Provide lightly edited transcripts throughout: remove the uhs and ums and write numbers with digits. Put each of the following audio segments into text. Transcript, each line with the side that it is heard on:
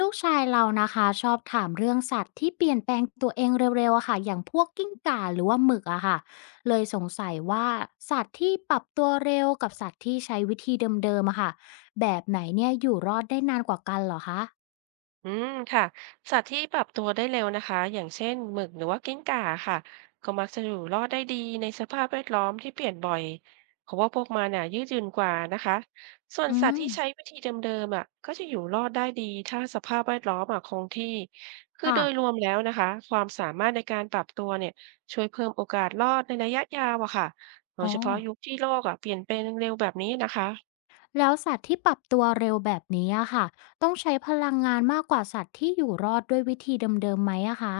left: ลูกชายเรานะคะชอบถามเรื่องสัตว์ที่เปลี่ยนแปลงตัวเองเร็วๆอะค่ะอย่างพวกกิ้งก่าหรือว่าหมึกอะค่ะเลยสงสัยว่าสัตว์ที่ปรับตัวเร็วกับสัตว์ที่ใช้วิธีเดิมๆอะค่ะแบบไหนเนี่ยอยู่รอดได้นานกว่ากันเหรอคะ
right: อืมค่ะสัตว์ที่ปรับตัวได้เร็วนะคะอย่างเช่นหมึกหรือว่ากิ้งก่าค่ะก็มักจะอยู่รอดได้ดีในสภาพแวดล้อมที่เปลี่ยนบ่อยเพราะว่าพวกมันน่ะยืดหยุ่นกว่านะคะส่วน
left: อื
right: สัตว์
left: ม
right: ที่ใช้วิธีเดิมๆอ่ะก็จะอยู่รอดได้ดีถ้าสภาพแวดล้อมอ่ะคงที่คือโด
left: ค่ะ
right: ยรวมแล้วนะคะความสามารถในการปรับตัวเนี่ยช่วยเพิ่มโอกาสรอดในระยะยาวอะค่ะโดย
left: อ๋อ
right: เฉพาะยุคที่โลกอ่ะเปลี่ยนแปลงเร็วแบบนี้นะคะ
left: แล้วสัตว์ที่ปรับตัวเร็วแบบนี้อะค่ะต้องใช้พลังงานมากกว่าสัตว์ที่อยู่รอดด้วยวิธีเดิมๆไหมอะคะ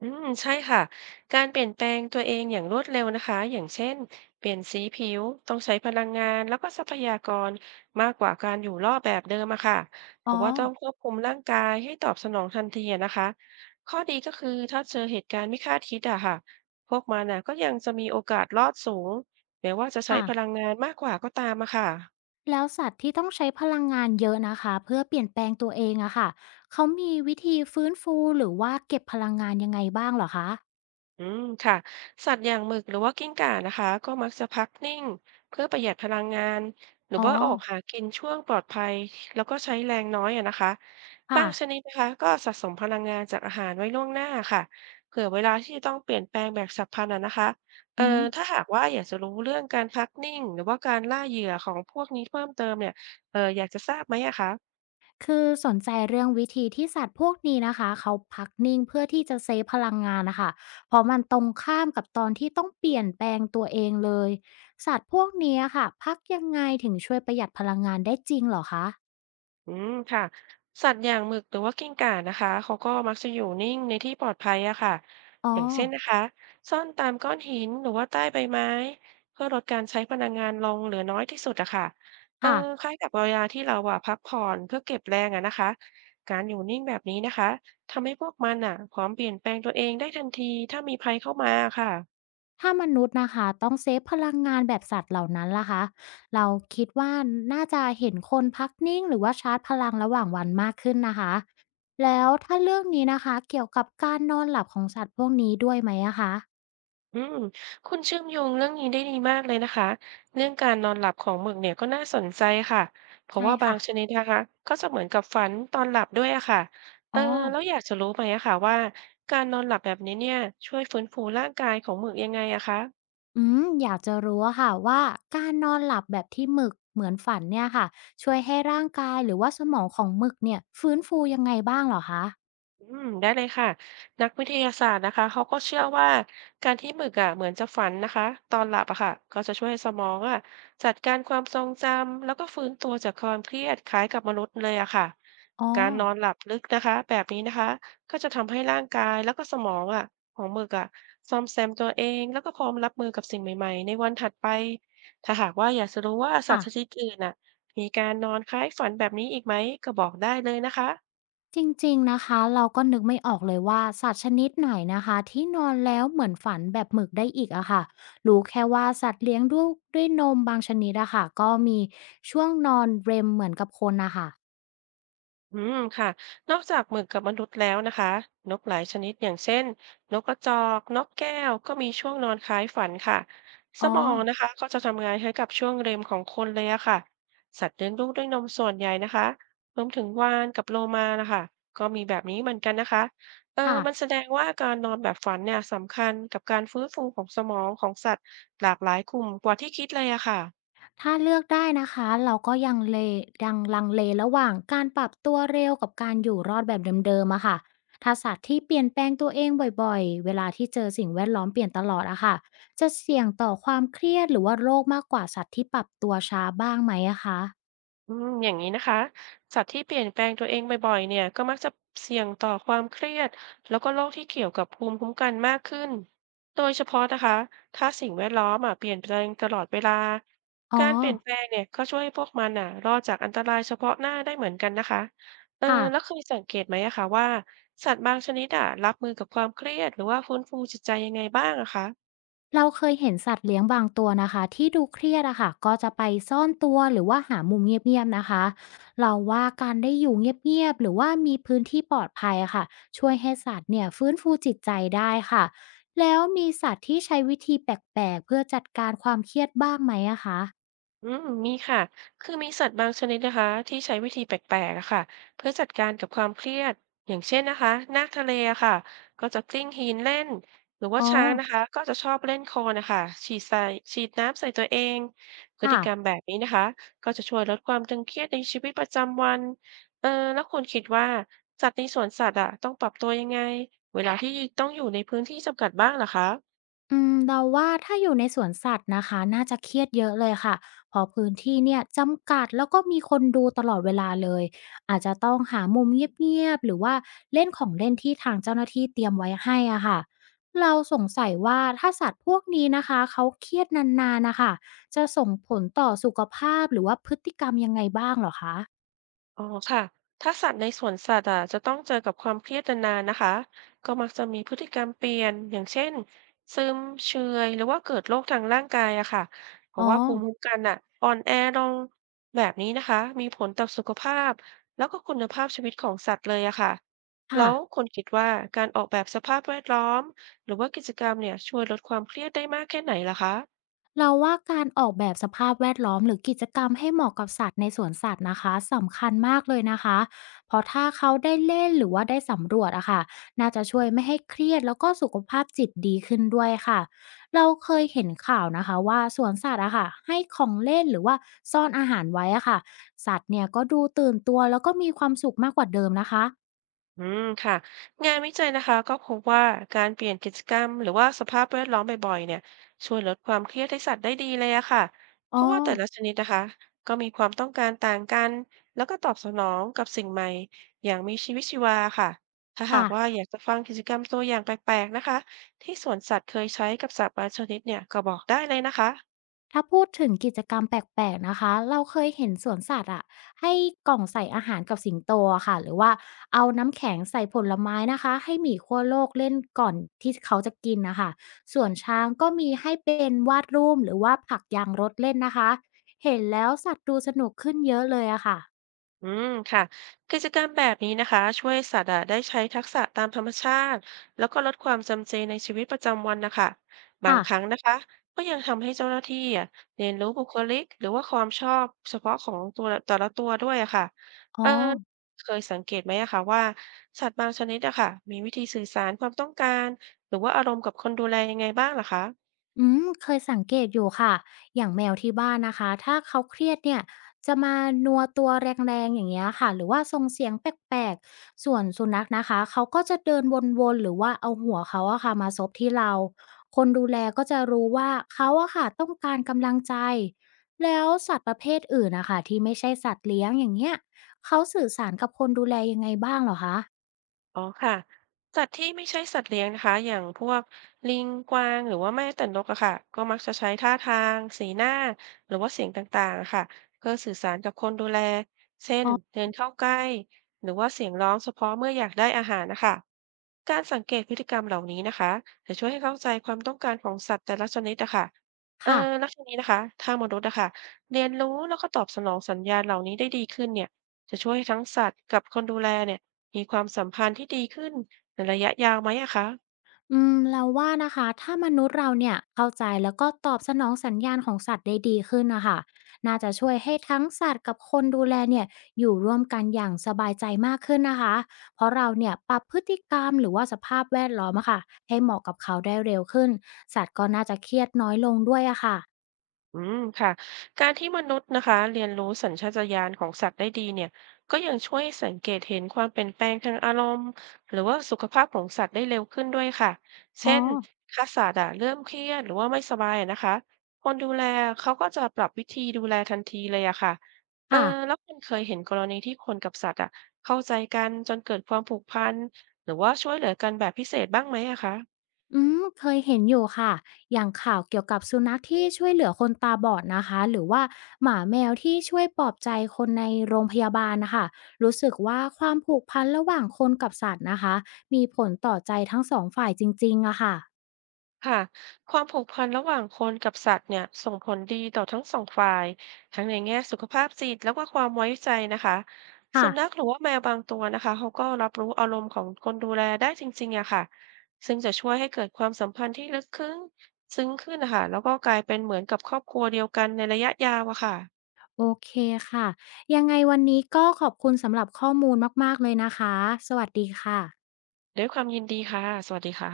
right: อืมใช่ค่ะการเปลี่ยนแปลงตัวเองอย่างรวดเร็วนะคะอย่างเช่นเปลี่ยนสีผิวต้องใช้พลังงานแล้วก็ทรัพยากรมากกว่าการอยู่รอดแบบเดิมอะค่ะเพ
left: อ๋อ
right: ราะว่าต้องควบคุมร่างกายให้ตอบสนองทันทีอะนะคะข้อดีก็คือถ้าเจอเหตุการณ์ไม่คาดคิดอะค่ะพวกมันน่ะก็ยังจะมีโอกาสรอดสูงแม้ว่าจะใช้
left: ค่ะ
right: พลังงานมากกว่าก็ตามอะค่ะ
left: แล้วสัตว์ที่ต้องใช้พลังงานเยอะนะคะเพื่อเปลี่ยนแปลงตัวเองอะค่ะเขามีวิธีฟื้นฟูหรือว่าเก็บพลังงานยังไงบ้างเหรอคะ
right: อืมค่ะสัตว์อย่างหมึกหรือว่ากิ้งก่านะคะก็มักจะพักนิ่งเพื่อประหยัดพลังงานหรือ
left: อ๋อ
right: ว่าออกหากินช่วงปลอดภัยแล้วก็ใช้แรงน้อยอะนะคะบา
left: ค่ะ
right: งชนิดนะคะก็สะสมพลังงานจากอาหารไว้ล่วงหน้าค่ะเผื่อเวลาที่จะต้องเปลี่ยนแปลงแบบฉับพลันอะนะคะเอ่อ
left: อืม
right: ถ้าหากว่าอยากจะรู้เรื่องการพักนิ่งหรือว่าการล่าเหยื่อของพวกนี้เพิ่มเติมเนี่ยอยากจะทราบไหมอะคะ
left: คือสนใจเรื่องวิธีที่สัตว์พวกนี้นะคะเขาพักนิ่งเพื่อที่จะเซฟพลังงานนะคะเพราะมันตรงข้ามกับตอนที่ต้องเปลี่ยนแปลงตัวเองเลยสัตว์พวกนี้อะค่ะพักยังไงถึงช่วยประหยัดพลังงานได้จริงเหรอคะ
right: อืมค่ะสัตว์อย่างหมึกหรือว่ากิ้งก่านะคะเขาก็มักจะอยู่นิ่งในที่ปลอดภัยอะค่ะ
left: อ๋อ
right: อย่างเช่นนะคะซ่อนตามก้อนหินหรือว่าใต้ใบไม้เพื่อลดการใช้พลังงานลงเหลือน้อยที่สุดอะค่ะเออ
left: ค่ะ
right: คล้ายกับเวลาที่เราอะพักผ่อนเพื่อเก็บแรงอะนะคะการอยู่นิ่งแบบนี้นะคะทำให้พวกมันอะพร้อมเปลี่ยนแปลงตัวเองได้ทันทีถ้ามีภัยเข้ามาค่ะ
left: ถ้ามนุษย์นะคะต้องเซฟพลังงานแบบสัตว์เหล่านั้นล่ะคะเราคิดว่าน่าจะเห็นคนพักนิ่งหรือว่าชาร์จพลังระหว่างวันมากขึ้นนะคะแล้วถ้าเรื่องนี้นะคะเกี่ยวกับการนอนหลับของสัตว์พวกนี้ด้วยไหมอะคะ
right: อืมคุณเชื่อมโยงเรื่องนี้ได้ดีมากเลยนะคะ เรื่องการนอนหลับของหมึกเนี่ยก็น่าสนใจค่ะเพราะ
left: ใช่
right: ว่าบาง
left: ค่ะ
right: ชนิดนะคะก็จะเหมือนกับฝันตอนหลับด้วยอะค่ะเอ
left: อ๋
right: อ
left: อ
right: แล้วอยากจะรู้ไหมอะค่ะว่าการนอนหลับแบบนี้เนี่ยช่วยฟื้นฟูร่างกายของหมึกยังไงอะคะ
left: อืมอยากจะรู้อะค่ะว่าการนอนหลับแบบที่หมึกเหมือนฝันเนี่ยค่ะช่วยให้ร่างกายหรือว่าสมองของหมึกเนี่ยฟื้นฟูยังไงบ้างเหรอคะ
right: อืมได้เลยค่ะนักวิทยาศาสตร์นะคะเขาก็เชื่อว่าการที่หมึกอ่ะเหมือนจะฝันนะคะตอนหลับอะค่ะก็จะช่วยให้สมองอ่ะจัดการความทรงจำแล้วก็ฟื้นตัวจากความเครียดคล้ายกับมนุษย์เลยอะค่ะ
left: อ๋อ
right: การนอนหลับลึกนะคะแบบนี้นะคะก็จะทำให้ร่างกายแล้วก็สมองอ่ะของหมึกอ่ะซ่อมแซมตัวเองแล้วก็พร้อมรับมือกับสิ่งใหม่ๆในวันถัดไปถ้าหากว่าอยากจะรู้ว่าสัต
left: ค่ะ
right: ว์ชนิดอื่นอ่ะมีการนอนคล้ายฝันแบบนี้อีกไหมก็บอกได้เลยนะคะ
left: จริงๆ นะคะเราก็นึกไม่ออกเลยว่าสัตว์ชนิดไหนนะคะที่นอนแล้วเหมือนฝันแบบหมึกได้อีกอะค่ะรู้แค่ว่าสัตว์เลี้ยงดูกด้วยนมบางชนิดอะค่ะก็มีช่วงนอนเร็มเหมือนกับคนนะค่ะ
right: อืมค่ะ นอกจากหมึกกับมนุษย์แล้วนะคะนกหลายชนิดอย่างเช่นนกกระจอกนกแก้วก็มีช่วงนอนคล้ายฝันค่ะส
left: อ๋อ
right: มองนะคะก็จะทำงานให้กับช่วงเรมของคนเลยอะค่ะสัตว์เลี้ยงลูกด้วยนมส่วนใหญ่นะคะรวมถึงวาฬกับโลมานะคะก็มีแบบนี้เหมือนกันนะคะเออมัน
left: ค่ะ
right: แสดงว่าการนอนแบบฝันเนี่ยสำคัญกับการฟื้นฟูของสมองของสัตว์หลากหลายกลุ่มกว่าที่คิดเลยอะค่ะ
left: ถ้าเลือกได้นะคะเราก็ยังลังเลระหว่างการปรับตัวเร็วกับการอยู่รอดแบบเดิมๆอะค่ะถ้าสัตว์ที่เปลี่ยนแปลงตัวเองบ่อยๆเวลาที่เจอสิ่งแวดล้อมเปลี่ยนตลอดอะค่ะจะเสี่ยงต่อความเครียดหรือว่าโรคมากกว่าสัตว์ที่ปรับตัวช้าบ้างไหมอะคะ
right: อืมอย่างนี้นะคะสัตว์ที่เปลี่ยนแปลงตัวเองบ่อยๆเนี่ยก็มักจะเสี่ยงต่อความเครียดแล้วก็โรคที่เกี่ยวกับภูมิคุ้มกันมากขึ้นโดยเฉพาะนะคะถ้าสิ่งแวดล้อมอ่ะเปลี่ยนแปลงตลอดเวลา
left: อ๋อ
right: การเปลี่ยนแปลงเนี่ยก็ช่วยให้พวกมันอ่ะรอดจากอันตรายเฉพาะหน้าได้เหมือนกันนะคะเออ
left: ค่ะ
right: แล้วเคยสังเกตไหมอะคะว่าสัตว์บางชนิดอ่ะรับมือกับความเครียดหรือว่าฟื้นฟูจิตใจยังไงบ้างอะคะ
left: เราเคยเห็นสัตว์เลี้ยงบางตัวนะคะที่ดูเครียดอะค่ะก็จะไปซ่อนตัวหรือว่าหามุมเงียบๆนะคะเราว่าการได้อยู่เงียบๆหรือว่ามีพื้นที่ปลอดภัยอะค่ะช่วยให้สัตว์เนี่ยฟื้นฟูจิตใจได้ค่ะแล้วมีสัตว์ที่ใช้วิธีแปลกๆเพื่อจัดการความเครียดบ้างไหมอะคะ
right: อืมมีค่ะ คือมีสัตว์บางชนิดนะคะที่ใช้วิธีแปลกๆอะค่ะเพื่อจัดการกับความเครียดอย่างเช่นนะคะนาคทะเลอะค่ะก็จะกลิ้งหินเล่นหรือว่า
left: อ๋อ
right: ช้างนะคะก็จะชอบเล่นโคลนนะคะฉีดใส่ฉีดน้ำใส่ตัวเองพฤติ
left: ค่ะ
right: กรรมแบบนี้นะคะก็จะช่วยลดความตึงเครียดในชีวิตประจำวันเออแล้วคุณคิดว่าสัตว์ในสวนสัตว์อะต้องปรับตัวยังไงเวลาที่ต้องอยู่ในพื้นที่จำกัดบ้างเหรอคะ
left: อืมเราว่าถ้าอยู่ในสวนสัตว์นะคะน่าจะเครียดเยอะเลยค่ะเพราะพื้นที่เนี่ยจำกัดแล้วก็มีคนดูตลอดเวลาเลยอาจจะต้องหามุมเงียบๆหรือว่าเล่นของเล่นที่ทางเจ้าหน้าที่เตรียมไว้ให้อะค่ะเราสงสัยว่าถ้าสัตว์พวกนี้นะคะเขาเครียดนานๆนะคะจะส่งผลต่อสุขภาพหรือว่าพฤติกรรมยังไงบ้างเหรอคะ
right: อ๋อค่ะถ้าสัตว์ในสวนสัตว์อ่ะจะต้องเจอกับความเครียดนานๆนะคะก็มักจะมีพฤติกรรมเปลี่ยน อย่างเช่นซึมเฉื่อยหรือว่าเกิดโรคทางร่างกายอะค่ะเพ
left: อ๋
right: ราะ
left: อ
right: ว่าภูมิคุ้มกันอ่ะอ่อนแอลงแบบนี้นะคะมีผลต่อสุขภาพแล้วก็คุณภาพชีวิตของสัตว์เลยอะค่ะแล้
left: ค่ะ
right: วคุณคิดว่าการออกแบบสภาพแวดล้อมหรือว่ากิจกรรมเนี่ยช่วยลดความเครียดได้มากแค่ไหนล่ะคะ
left: เราว่าการออกแบบสภาพแวดล้อมหรือกิจกรรมให้เหมาะกับสัตว์ในสวนสัตว์นะคะสำคัญมากเลยนะคะเพราะถ้าเขาได้เล่นหรือว่าได้สำรวจอะค่ะน่าจะช่วยไม่ให้เครียดแล้วก็สุขภาพจิตดีขึ้นด้วยค่ะเราเคยเห็นข่าวนะคะว่าสวนสัตว์อะค่ะให้ของเล่นหรือว่าซ่อนอาหารไว้อะค่ะสัตว์เนี่ยก็ดูตื่นตัวแล้วก็มีความสุขมากกว่าเดิมนะคะ
right: อืมค่ะงานวิจัยนะคะก็พบว่าการเปลี่ยนกิจกรรมหรือว่าสภาพแวดล้อมบ่อยๆเนี่ยช่วยลดความเครียดให้สัตว์ได้ดีเลยอะค่ะเพ
left: อ๋อ
right: ราะว่าแต่ละชนิดนะคะก็มีความต้องการต่างกันแล้วก็ตอบสนองกับสิ่งใหม่อย่างมีชีวิตชีวาค่ะถ้าหา
left: ค่ะ
right: กว่าอยากจะฟังกิจกรรมตัวอย่างแปลกๆนะคะที่สวนสัตว์เคยใช้กับสัตว์บางชนิดเนี่ยก็บอกได้เลยนะคะ
left: ถ้าพูดถึงกิจกรรมแปลกๆนะคะ เราเคยเห็นสวนสัตว์อะให้กล่องใส่อาหารกับสิงโตอะค่ะหรือว่าเอาน้ำแข็งใส่ผลไม้นะคะให้หมีขั้วโลกเล่นก่อนที่เขาจะกินนะคะส่วนช้างก็มีให้เป็นวาดรูปหรือว่าผักยางรถเล่นนะคะ เห็นแล้วสัตว์ดูสนุกขึ้นเยอะเลยอะค่ะ
right: อืมค่ะกิจกรรมแบบนี้นะคะช่วยสัตว์อะได้ใช้ทักษะตามธรรมชาติแล้วก็ลดความจำเจในชีวิตประจำวันนะคะบางครั้
left: ค่ะ
right: งนะคะก็ยังทำให้เจ้าหน้าที่อะเรียนรู้บุคลิกหรือว่าความชอบเฉพาะของตัวแต่ละตัวด้วยอะค่ะ
left: อ๋
right: เอ
left: อ
right: อเคยสังเกตไหมอะคะว่าสัตว์บางชนิดอะค่ะมีวิธีสื่อสารความต้องการหรือว่าอารมณ์กับคนดูแลยังไงบ้างเหรอคะ
left: อืมเคยสังเกตอยู่ค่ะ อย่างแมวที่บ้านนะคะ ถ้าเขาเครียดเนี่ยจะมานัวตัวแรงๆอย่างเงี้ยค่ะหรือว่าส่งเสียงแปลกๆ ส่วนสุนัขนะคะ เขาก็จะเดินวนๆหรือว่าเอาหัวเขาอะค่ะมาซบที่เรา คนดูแลก็จะรู้ว่าเขาอะค่ะต้องการกำลังใจ แล้วสัตว์ประเภทอื่นนะคะที่ไม่ใช่สัตว์เลี้ยงอย่างเงี้ยเขาสื่อสารกับคนดูแลยังไงบ้างเหรอคะ
right: อ๋อค่ะสัตว์ที่ไม่ใช่สัตว์เลี้ยงนะคะอย่างพวกลิงกวางหรือว่าแม่แต่นกอะค่ะก็มักจะใช้ท่าทางสีหน้าหรือว่าเสียงต่างๆอะค่ะเพื่อสื่อสารกับคนดูแลเช่น
left: อ๋อ
right: เดินเข้าใกล้หรือว่าเสียงร้องเฉพาะเมื่ออยากได้อาหารนะคะการสังเกตพฤติกรรมเหล่านี้นะคะจะช่วยให้เข้าใจความต้องการของสัตว์แต่ละชนิดอะค่ะเออ
left: ค่ะ
right: แล้วทีนี้นะคะถ้ามนุษย์อะค่ะเรียนรู้แล้วก็ตอบสนองสัญญาณเหล่านี้ได้ดีขึ้นเนี่ยจะช่วยให้ทั้งสัตว์กับคนดูแลเนี่ย มีความสัมพันธ์ที่ดีขึ้นในระยะยาวไหมอะคะ
left: อืมเราว่านะคะถ้ามนุษย์เราเนี่ยเข้าใจแล้วก็ตอบสนองสัญญาณของสัตว์ได้ดีขึ้นนะคะน่าจะช่วยให้ทั้งสัตว์กับคนดูแลเนี่ยอยู่ร่วมกันอย่างสบายใจมากขึ้นนะคะ เพราะเราเนี่ยปรับพฤติกรรมหรือว่าสภาพแวดล้อมอะค่ะให้เหมาะกับเขาได้เร็วขึ้นสัตว์ก็น่าจะเครียดน้อยลงด้วยอะค่ะ
right: อืมค่ะการที่มนุษย์นะคะเรียนรู้สัญชาตญาณของสัตว์ได้ดีเนี่ยก็ยังช่วยสังเกตเห็นความเปลี่ยนแปลงทางอารมณ์หรือว่าสุขภาพของสัตว์ได้เร็วขึ้นด้วยค่ะ
left: อ๋อ
right: เช่นถ้าสัตว์อะเริ่มเครียดหรือว่าไม่สบายอะนะคะ คนดูแลเขาก็จะปรับวิธีดูแลทันทีเลยอะค่ะเออ
left: ค่ะ
right: แล้วคุณเคยเห็นกรณีที่คนกับสัตว์อะเข้าใจกันจนเกิดความผูกพันหรือว่าช่วยเหลือกันแบบพิเศษบ้างไหมอะคะ
left: อืมเคยเห็นอยู่ค่ะอย่างข่าวเกี่ยวกับสุนัขที่ช่วยเหลือคนตาบอดนะคะ หรือว่าหมาแมวที่ช่วยปลอบใจคนในโรงพยาบาลนะคะ รู้สึกว่าความผูกพันระหว่างคนกับสัตว์นะคะ มีผลต่อใจทั้งสองฝ่ายจริงๆอะค่ะ
right: ค่ะความผูกพันระหว่างคนกับสัตว์เนี่ยส่งผลดีต่อทั้งสองฝ่ายทั้งในแง่สุขภาพจิตแล้วก็ความไว้ใจนะคะสุนัข
left: ค่ะ
right: หรือว่าแมวบางตัวนะคะเขาก็รับรู้อารมณ์ของคนดูแลได้จริงๆอะค่ะซึ่งจะช่วยให้เกิดความสัมพันธ์ที่ลึกขึ้นซึ้งขึ้นนะคะแล้วก็กลายเป็นเหมือนกับครอบครัวเดียวกันในระยะยาวอะค่ะ
left: โอเคค่ะ ยังไงวันนี้ก็ขอบคุณสำหรับข้อมูลมากๆเลยนะคะ สวัสดีค่ะ
right: ด้วยความยินดีค่ะสวัสดีค่ะ